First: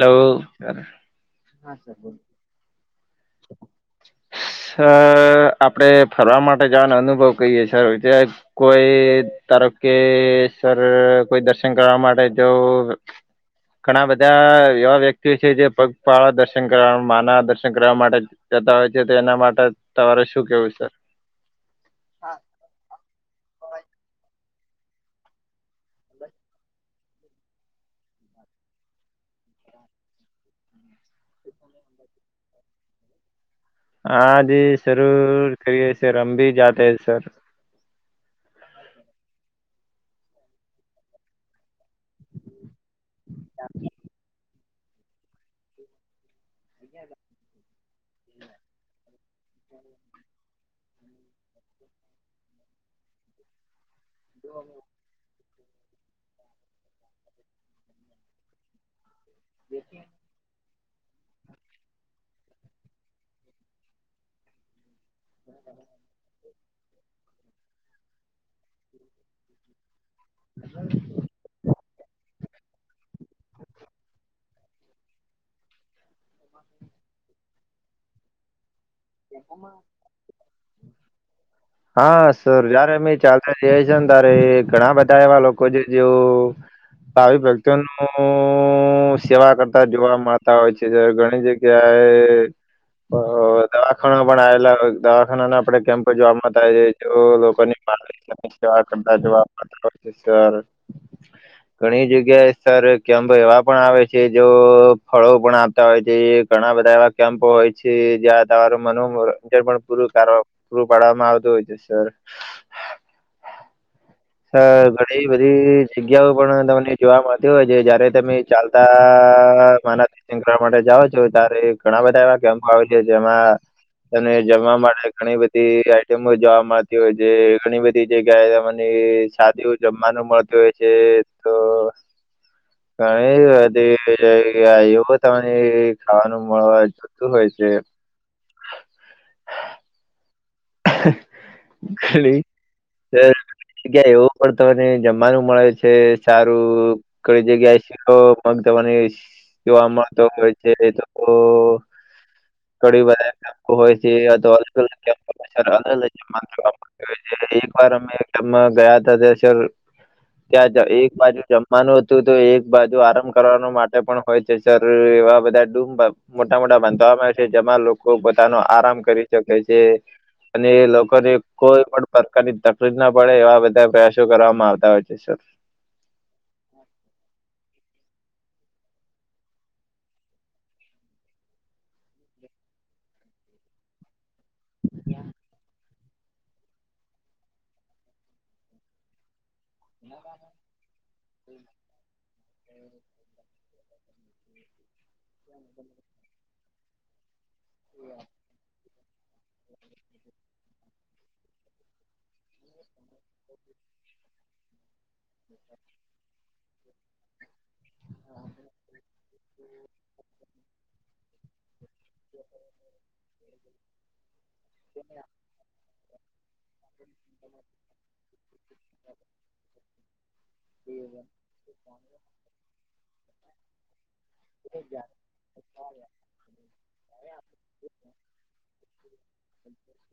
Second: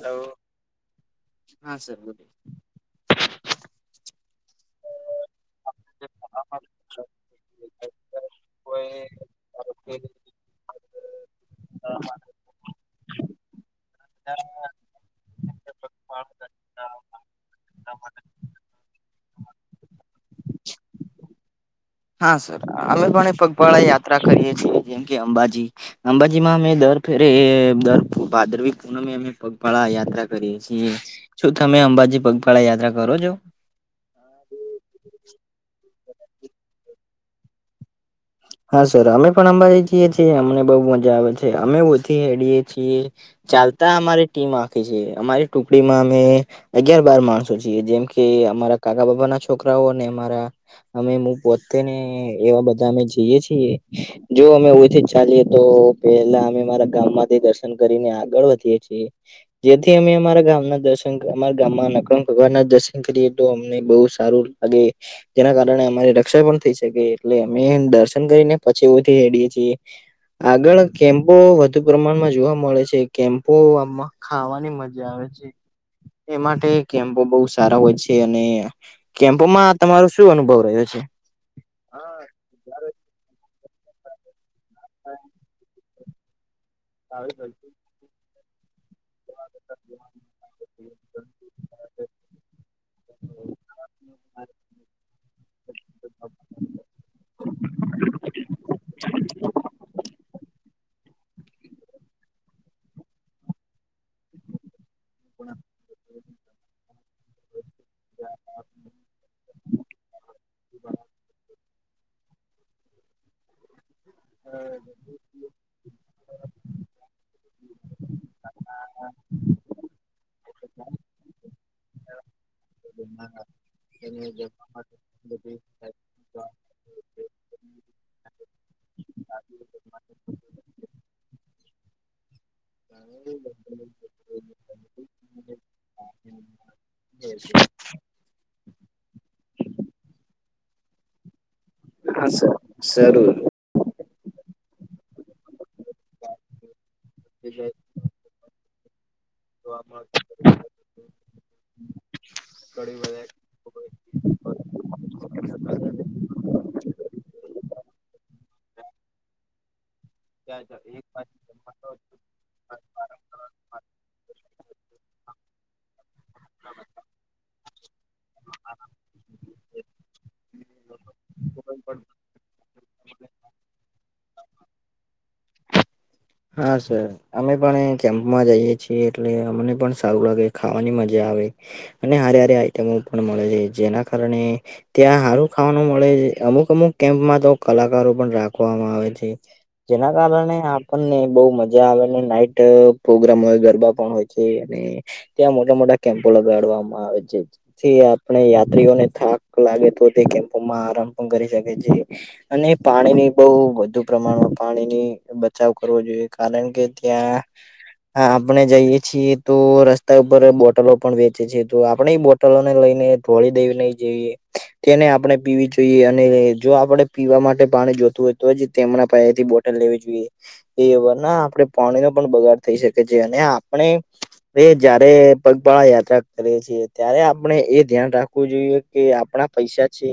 Hello. હા sir બોલો. આ [unintelligible] આપણે ફરવા માટે જવાનો અનુભવ કહીએ છે રોજે કોઈ તારો કે સર કોઈ દર્શન કરવા માટે જવું ઘણા બધા એવા વ્યક્તિઓ છે જે પગપાળા દર્શન કરવા માના દર્શન કરવા માટે જતા હોય છે તો એના માટે તમારે શું કેવું છે? હા સર અમે પણ પગપાળા યાત્રા કરીએ છીએ જેમ કે અંબાજી અંબાજીમાં અમે દર અરે એ ભાદરવી પૂનમે અમે પગપાળા યાત્રા કરીએ છીએ. શું તમે અંબાજી પગપાળા યાત્રા કરો છો? હા જે જરૂર કરીએ છે [unintelligible] હા સર અમે પણ અંબાજી જીએ છીએ અમને બહુ મજા આવે છે અમે તેડીએ છીએ ચાલતા અમારી ટીમ આખે છે અમારી ટુકડીમાં અમે અગિયાર બાર માણસો છીએ જેમ કે અમારા કાકા બાપા ના છોકરાઓ ને અમારા અમે હું પોતે ને એવા બધા અમે જઈએ છીએ જો અમે ઓછુ ચાલીએ તો પેલા અમે મારા ગામ માંથી દર્શન કરીને આગળ વધીએે છીએ. જેથી અમે અમારા ગામના દસ અમારા ગામમાં નખ ભગવાન ના દર્શન કરીએ તો અમને બહુ સારું લાગે જેના કારણે અમારી રક્ષા પણ થઈ શકે એટલે અમે દર્શન. કરીને પછી ઉથી હેડીએ છીએ આગળ. કેમ્પો વધુ પ્રમાણમાં જોવા મળે છે કેમ્પો આમાં ખાવાની મજા આવે છે. એ માટે કેમ્પો બહુ સારા હોય છે અને. કેમ્પમાં તમારો શું અનુભવ રહ્યો છે? હા સર જયારે અમે ચાલતા જએ છે ને તારે એ ઘણા બધા એવા લોકો જે જેવું આવી વ્યક્તિઓનું સેવા કરતા જોવા મળ તા હોય છે જ્યારે ઘણી જગ્યાએ દવાખાના પણ આવેલા હોય દવાખાનાને આપડે કેમ્પ જોવા મળતા છે જો લોકોની [unintelligible] ઘણી જગ્યાએ સર કેમ્પ એવા પણ આવે છે જો. ફળો પણ આપતા હોય છે ઘણા બધા એવા કેમ્પો હોય છે જ્યાં તમારું મનોરંજ પણ પૂરું કરો. પૂરું પાડવામાં આવતું હોય છે સર. અ ઘણી બધી જગ્યાઓ પણ તમને જોવા મળતી હોય છે જયારે તમે. ચાલતા માણસ. [unintelligible] માટે જાઓ છો ત્યારે ઘણા બધા એવા કેમ્પો આવે છે જેમાં. અને જમવા માટે ઘણી બધી આઈટમો જોવા મળતી હોય છે ઘણી બધી જગ્યાએ. એ સાદુ જમવાનું મળતું હોય છે તો. ઘણી બધી એવી જગ્યા તમને ખાવાનું મળવા. હોય છે. જગ્યા એવું પણ તમને જમવાનું મળે છે. તે સારું કોઈ જગ્યાશ મગ તને. [inaudible] જોવા મળતો હોય છે તો [unintelligible] હોય છે [unintelligible] સર અલગલ એક વાર [inaudible] અમે ગયા હતા સર તો ત્યાં એક બાજુ જમવાનું હતું તો એક બાજુ આરામ કરવાનો માટે પણ હોય છે સર એવા બધા રુમ બા મોટા મોટા બંધાવવામાં છે જેમાં લોકો પોતાનો આરામ કરી શકે છે. અને એ લોકો ને કોઈ પણ પ્રકારની તકલીફ ના પડે એવા બધા પ્રયાસો કરવામાં આવતા હોય છે. [inaudible] હા સર. અમે પણ કેમ્પમાં જઈએ છીએ એટલે અમને પણ સારું લાગે ખાવાની મજા આવે. અને હારે હારી આઈટમો પણ મળે છે જેના કારણે ત્યાં હારું ખાવાનું મળે છે અમુક અમુક કેમ્પમાં તો કલાકારો પણ રાખવામાં આવે છે. જેના કારણે આપણ ને. ખૂબ મજા આવે નાઈટ પ્રોગ્રામ હોય ગરબા પણ હોય છે અને. ત્યાં મોટા મોટા કેમ્પો લગાડવામાં આવે છે જેથી આપણે યાત્રીઓને થાક લાગે તો તે કેમ્પોમાં આરામ પણ કરી શકે છે. અને પાણી ની બ‌ઉ વધુ પ્રમાણમાં પાણી ની બચાવ કરવો જોઈએ. કારણ કે ત્યાં. હા આપણે જઈએ છીએ તો રસ્તા ઉપર બોટલો પણ વેચે છે તો આપણે બો ટલોને લઈને તોડી દેને જઈએ તેને આપણે પીવી જોઈએ અને જો આપણેે પીવા માટે પાણી જોતું હોય તો જ તેમના પાયે થી બોટલ લેવી જોઈએ એ ના આપણે પાણીનો પણ બગાડ થઈ શકે છે અને આપણે અ જયારે પગપાળા યાત્રા કરીએ છીએ ત્યારે આપણે એ ધ્યાન રાખવું જોઈએ કે આપણા પૈસા છે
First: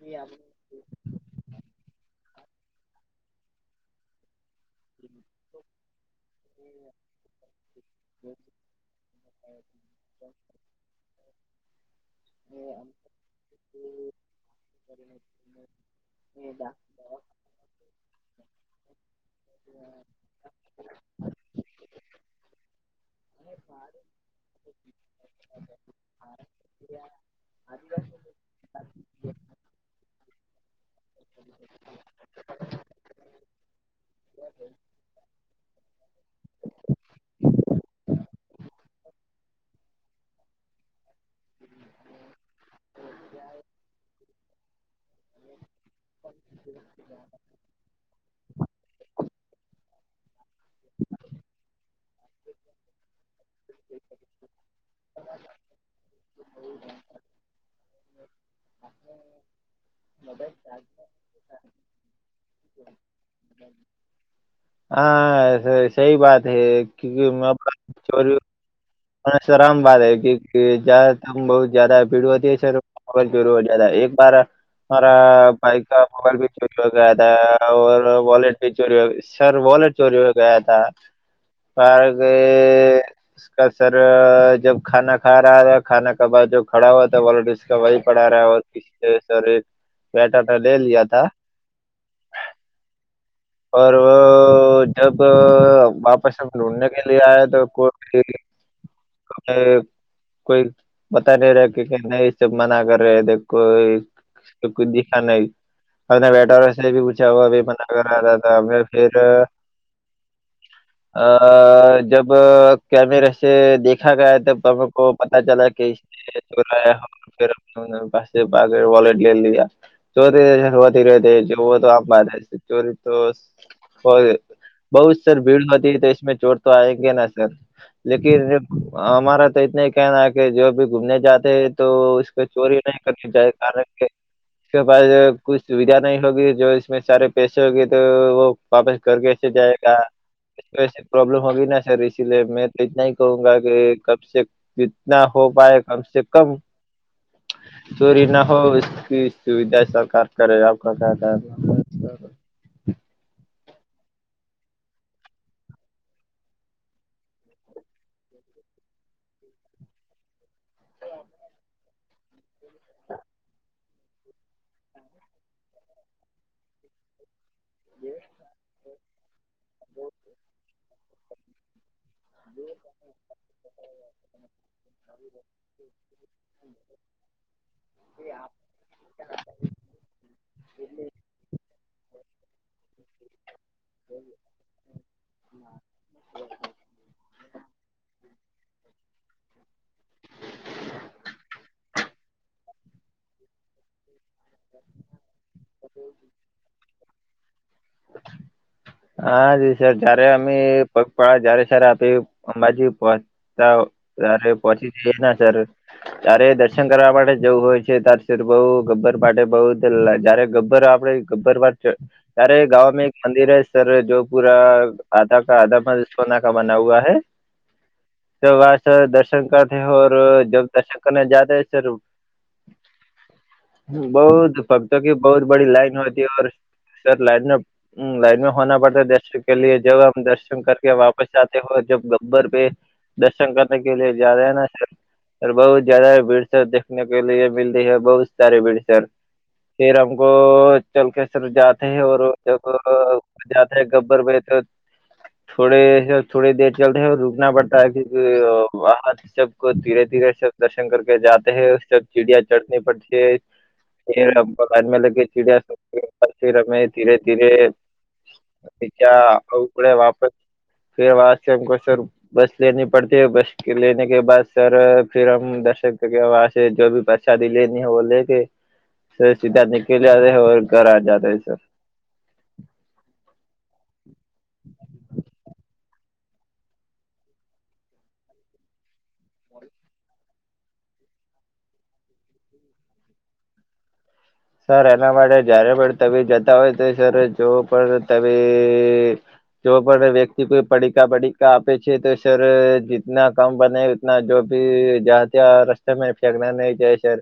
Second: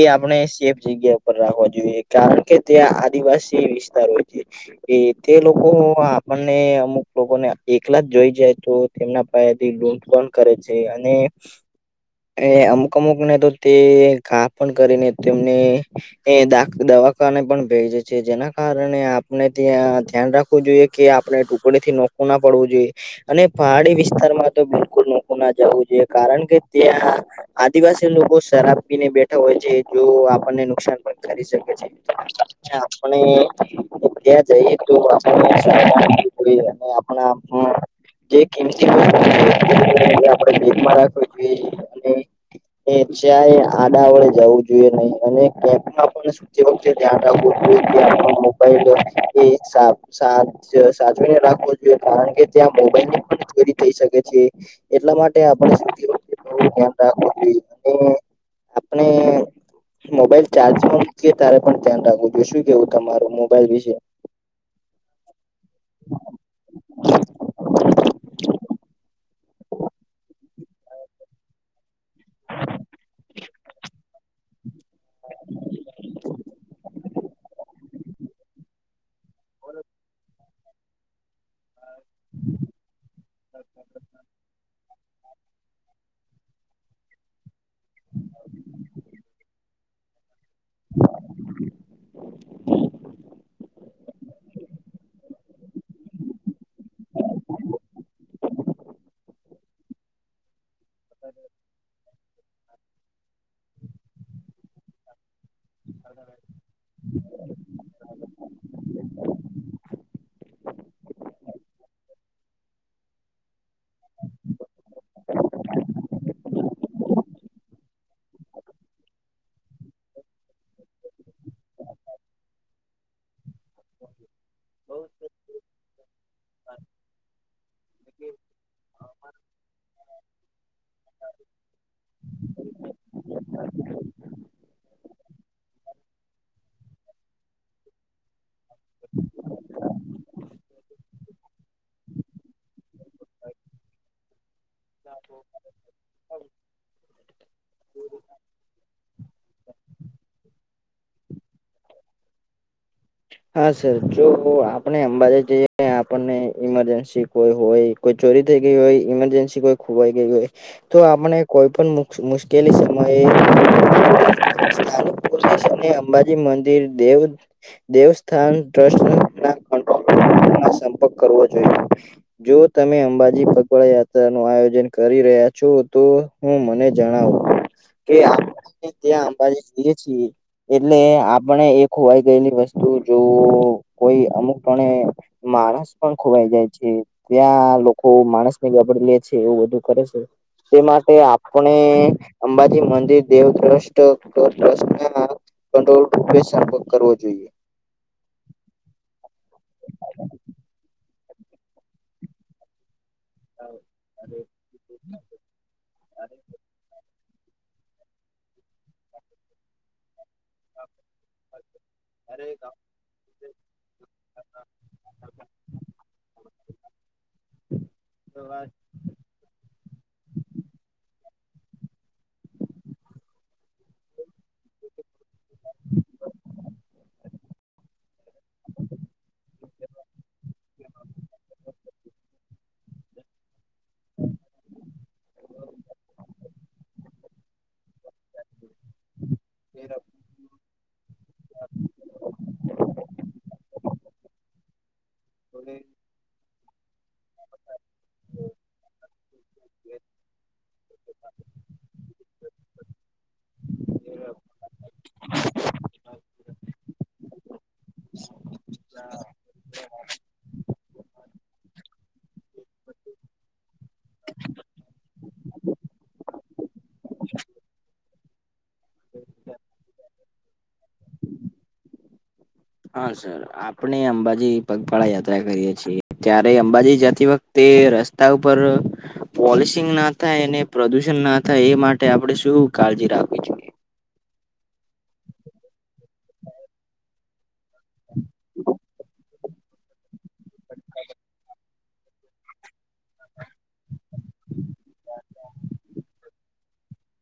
એ આપણે સેફ જગ્યા રાખવા જોઈએ કારણ કે ત્યાં આદિવાસી વિસ્તાર હોય છે એ તે લોકો આપણને અમુક લોકોને એકલા જ જોઈ જાય તો તેમના થી લૂંટ પણ કરે છે અને [inaudible] એ અમુક અમુક ને તો તે ઘા પણ કરીને તેમને એ દા દવાખાને પણ ભેજે છે જેના કારણે આપણે ત્યાં ધ્યાન રાખવું જોઈએ કે આપણે ટુકડી થી નોખું ના પડવું જોઈએ અને પહાડી વિસ્તારમાં તો બિલકુલ નોખું ના જવું જોઈએ કારણ કે ત્યાં આદિવાસી લોકો શરાબ પીને બેઠા હોય છે જો આપણને નુકસાન પણ કરી શકે છે ને આપણે ત્યાં જઈએ તો આપણે [inaudible] [inaudible] અને [inaudible] એ ચ્યાય આડા અવડે જવું જોઈએ નહી. અને કેપમાં પણ [inaudible] જો કે ધ્યાન રાખવું. એ કે આપણો મોબાઈલ એ સાત સાત સાચવીને રાખવો. જોઈએ. કારણ કે ત્યાં મોબાઈલની પણ ચોરી થઈ શકે છે. એટલા માટે આપણે સૂતી વખ તે બહુ ધ્યાન રાખવું જોઈએ. અને આપણે મોબાઈલ ચાર્જમાં મૂકીએ ત્યારે પણ ધ્યાન રાખવું જોઈએ. શું કેવું તમારું મોબાઈલ વિશે? હા સહી બાત હૈ. કયુંકી [inaudible] સરમ બાત હે. ક્યુકી જ્યાદા [inaudible] જ્યાદા ભીડ વધે છે તો. કોલ ચૂરુ હો જાતા હૈ. એક બારા મારા ભાઈકા મોબાઈલ ભી ચોરી હો ગયા થા. ઓર વોલેટ ભી ચોરી હો [inaudible] સર વોલેટ ચોરી હો ગયા થા. પર ક સર જબ ખાના ખા રહા થા ખાના કબા જો ખડા હુવા થા વોલેટ ઉસકા વહી પડા રહા ઔર [inaudible] બેઠા તા લે લિયા થા. [inaudible] પર વો જબ વાપસ ઢૂંઢને કે લિયે આયા તો કોઈ [inaudible] [inaudible] કોઈ બતા નહિ રહા ક્યુકી નહી સબ મના કર રહે હૈ દેખો સબ કુછ દિખા નહિ. ઓર મેં વેટરો સે ભી પૂછા વોભી મના કર રહા થા. મેં ફિર અ જબ તો કેમેરે સે દેખા ગયા તબ હમ કો પતા ચલા કે [inaudible] ફિર હમ પાસે ભાગે વોલેટ લે લીયા. ચોરી હોતી રહેતી હૈ જો વોતો આપ માને ચોરી. તો બહુ સર ભીડ હોતી તો ઈસમે ચોર તો આયગે ના સર. લેકિન યે હમારા તો ઈતના હી કહેના કે જો ભી ઘૂમને જાતે હે તો ઉસકો ચોરી નહી કરની ચાહીએ. કારણ કે કે ભાઈ અ કુછ સુવિધા નહી હોગી જો ઈસમે સારે પેશ તો હોગી તો વાપસ કર કે એસે જાયેગા [inaudible] પ્રોબ્લેમ હોગી ના સર ઈસી લિયે મેં તો ઈતના હું કહુંગા કે કબ સે જીતના હો પાય કમસે કમ ચોરી ન હો [inaudible] સુવિધા સરકાર કરે. આપકા ક્યા કહેના? [inaudible] હા સર જો આપણે અંબાજે જઈએ આપણને ઈમરજન્સી કોઈ હોય. કોઈ ચોરી થઈ ગઈ હોય, ઇમરજન્સી કોઈ ખોવાઈ ગઈ હોય. તો આપણે કોઈ પણ મુશ્કેલી સમયે [inaudible] ભુલાશે નહી અંબાજી મંદિર દેવ. દેવસ્થાન ટ્રસ્ટના કોન્ટેક માં રહીને સંપર્ક કરવો જોઈએ. જો તમે અંબાજી પગવાડ યાત્રા નું આયોજન કરી રહ્યા છો તો હું મને જણાવ. કે આપણે ત્યાં અંબાજી જઈએ છીએ એટલે આપણે એ ખોવાઈ ગયેલી વસ તો જો કોઈ અમુક પણે માણસ પણ ખોવાઈ જાય છે. ત્યાં લોકો માણસ ને વાપરી લે છે એવું બધું કરે છે. તે માટે આપણે અંબાજી મંદિર દેવ ટ્રસ્ટ ટ્રસ્ટના [inaudible] સંપર્ક કરવો જોઈએ. હા [unintelligible] સર જયારે અમે ભ પણ જયારે સર આપે અંબાજી ઉપર તો રાતે પહોચી જઈએ ના સર તારે દર્શન કરવા માટે જ જવું હોય છે તાર દર્શન બહુ ગબર માટે બહુ [inaudible] જ્યારે ગબ સર આપણે ગબર માથે તારે ગાવામાં એક મંદિરે સર જો પુરા આધા કા આધા મહેલ સોના કા બના હુઆ હૈ. હ તો વાસ દર્શન કરને હોર જબ દર્શન કરવા જાતે ચલો. બહુત ભક્તો કી બહુત બડી લાઇન હોતી ઓર સર લાઈનમ લાઈન મેં [unintelligible] પડતા હૈ દર્શન કે લિએ જબ આપ દર્શન કરકે વાપસ આતે હો તબ ગબ્બર પે દર્શન કરને કે લીએ જા રહેન બહુ જયાદા ભીડસર દેખને કે લીએ મિલતી હૈ બહુત સારી વીડસર. ફીર હમકો ચલકે સર જાતે હૈ ઓર જબ જાતે હૈ ગબ્બર પે તો થોડે થોડી દેર ચલતે રૂકના પડતા હૈ કયોકિ ઓ સબ કુછ ધીરે ધીરે સબ દર્શન કરકે જાતે હૈ ઉ સીડિયા ચઢની પડતી હૈ. એ [unintelligible] હમકો બાદ મેં લેકે સિડીયા ફીર હમે ધીરે ધીરે જયા [unintelligible] વાપર ફેર વહા સે હમકો ચઢ બસ લેની પડતી હો બસ લેને કે બાદ સર ફિર હમ દર્શક કરકે વહા સે જો ભી બસ શાદી લેની હૈ વો લેકે સીધા [unintelligible] ઔર ઘર આ જાતે હૈ સર. હા સર આપણે અંબાજી પગપાળા યાત્રા કરીએ છીએ. ત્યારે અંબાજી જતી વખતે રસ્તા ઉપર પોલિશિંગ ના થાય અને પ્રદુષણ ના થાય એ માટે આપણેે શું કાળજી રાખવી જોઈએ? સર એના માટે જયારે પણ તમે જતાં હોય તો સર જો પણ તમે જો પણ વ્યક્તિ કોઈ પડીકા બડીકા આપે છે તો સર જતના કમ બને જો ભી જાતે રસ્તો મે ફેંકના નઈ ચાહિયે સર.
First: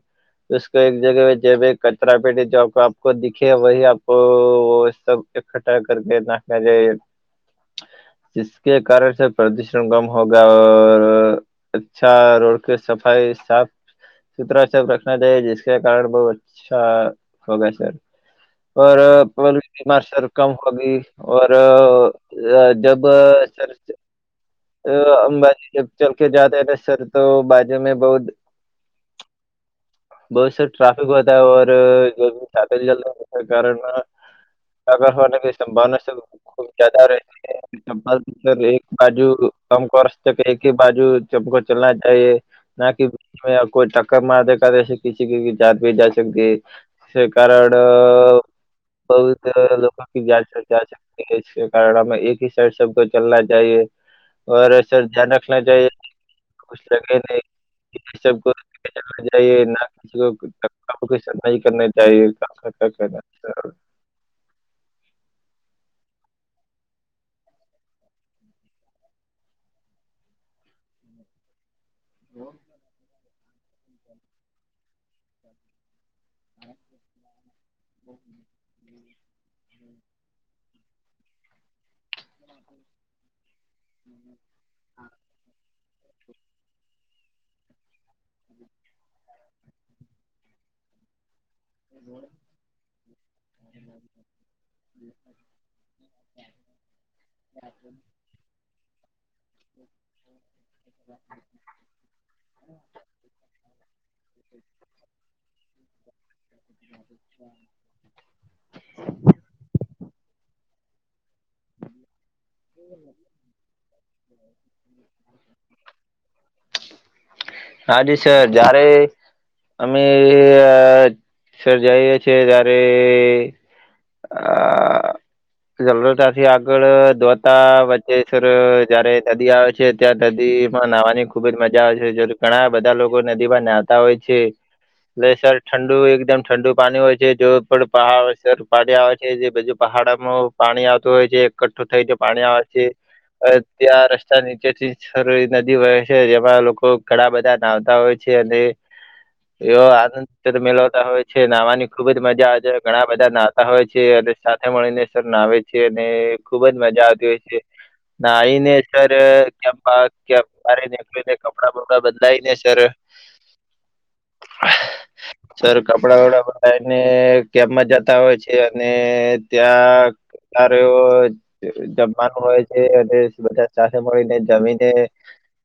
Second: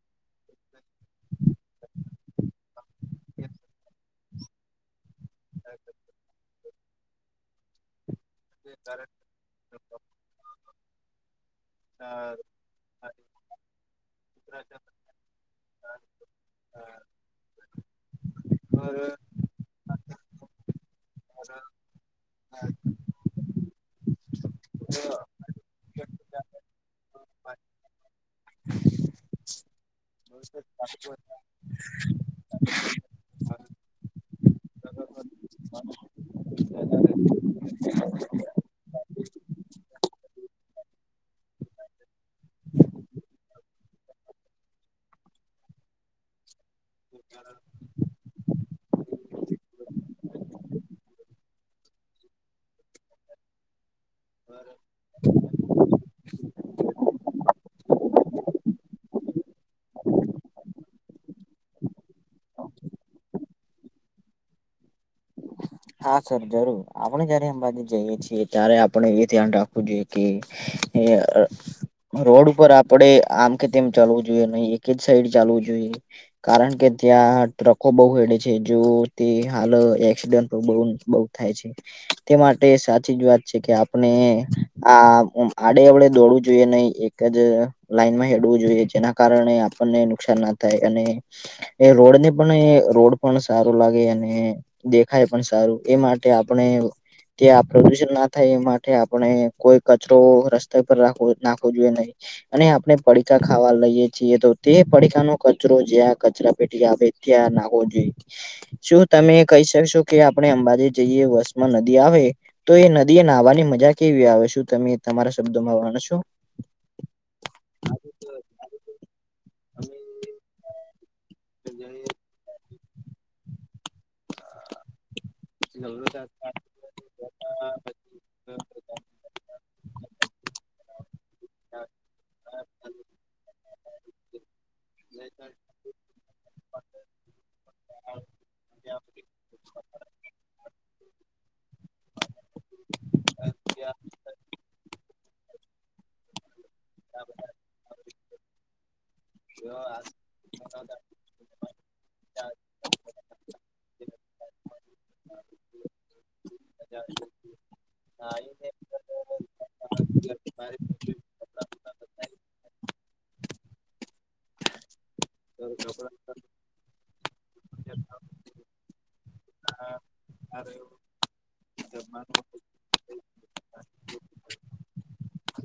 ઉસકો એક જગહ પે જબે કચરાપેટી જબ આપકો દીખે વહી આપકો વોહ સબ ઈકઠ્ઠા કરકે નાખયા જે જિસ કે કારણ શે પ્રદુષણ કમ હોગા ઔર અચ્છા રોડ કે સફાઈ સાફ સુથરા સબ રખના ચાહિયે જીસકે કારણ બહુ અચ્છા હો શકે ઔર કવોલિટીમા સર અભી ઓ જબ સર અ અંબાજી જબ ચલકે જાતે હૈ તો સર તો બાજુ મેં બહુત બહોત સર ટ્રાફિક હોતા હૈ ઔર જો [unintelligible] [unintelligible] હોન સંભાવના ખૂબ જયાદા રહે છે. ચમ્પલ એક બાજુ [unintelligible] કરર્ષ સબકો એક હી બાજુ સબકો ચલના ચાહિયે. ના કે કોઈ ટક્કર માર દે કર એસે કીસી કી જાન ભી જા શકતી હૈ. સરકાળ બહુત લોકો કા જાચ પડતાલ કારડામાં એક હી સાઈડ સબકો ચલના ચાહિએ ઔર સર ધ્યાન રાખના ચાહિએ. [unintelligible] ચાહિએ ના કો સફાઈ કરના ચાહિએ [unintelligible] હા સર જરૂર આપણે જયારે અંબાજી જઈએ છીએ ત્યારે આપણે એ ધ્યાન રાખવું જોઈએ કે એ અ રોડ ઉપર આપડે આમ કે તેમ ચાલવું જોઈએ નહીં એક જ સાઈડ ચાલવું જોઈએ. કારણ કે ત્યાં ટ્રકો બહુ હેડે છે જો તે હાલ એક્સિડન્ટ બઉ બઉ થાય છે તે માટે સાચી જ વાત છે કે આપણે આ આડે અવડે દોડવું જોઈએ નહીં એક જ લાઈનમાં ડવુ જોઈ જેના કારણે આપણને નુકસાન ના થાય અને એ રોડને પણ એ રોડ પણ સારો લાગે અને ખાય પણ સારું એ માટે આપણે ત્યાં પ્રદુષણ ના થાય એ માટે આપણે કોઈ કચરો રસ્તા પર રાખવો નાખ ખવુ જોઈએ નહીં અને આપણે પડીકા ખાવા લઈએ. છીએ તો તે પડીકનો કચરો જ્યાં કચરા પેટી આવે ત્યાં નાખવો જોઈએ શું તમે કહી શકશો કે આપણે અંબાજી જઈએ વસમાં નદી આવે તો એ નદી એ નાહવાની મજા કેવી આવે શું તમે તમારા શબ્દોમાં વાણ છો? હાજ સર જયારે અમે સરજઈએ છેીએ ત્યારે [inaudible] જરૂરતાથી આગળ ધોતા જયારે નદી આવે છે ત્યાં નદી માં નાહવાની ખુબ જ મજા આવે છે. ઘણા બધા લોકો નદીમાં નાહતા હોય છે. એટલે સર ઠંડુ એકદમ ઠંડુ પાણી હોય છે જો પણ પહાડસ પાડી આવે છે જે બજુ પહાડ પાણી આવતું હોય છે એકઠું થઈ જ પાણી આવે છે ત્યાં રસ્તા નીચે થી નદી વહે છે જેમાં લોકો ઘણા બધા નાવતા હોય છે અને એવ આનંદ મેલાવતા હોય છે નાવાની ખુબ જ મજા આવે છે ઘણા બધા નાતા હોય છે અને સાથે મળીને નાવે છે અને ખુબ જ મજા આવતી હોય છે નાઈને સર ક્યાં બરે નીકળને કપડાં બપડા બદલાય ને સર [inaudible] સર કપડા વપડા બનાવીને કે્પમાં જતા હોય છે અને ત્યાં [unintelligible] મા હોય છે બધા સાથે મળીને જમીને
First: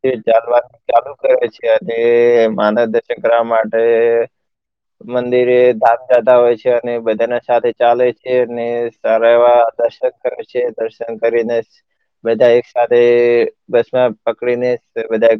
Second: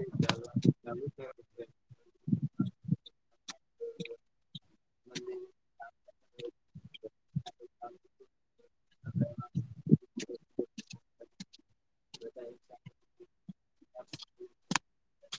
તે ચાલવા ચાલુ કરે છે અને માનવ દર્શન કરવા માટે મંદિરે ધામ જતા હોય છે અને બધાના સાથે ચાલે છે અને સારા એવા દર્શક કરે છે દર્શન કરીને બધા એક સાથે બસમાં પકડીને બધા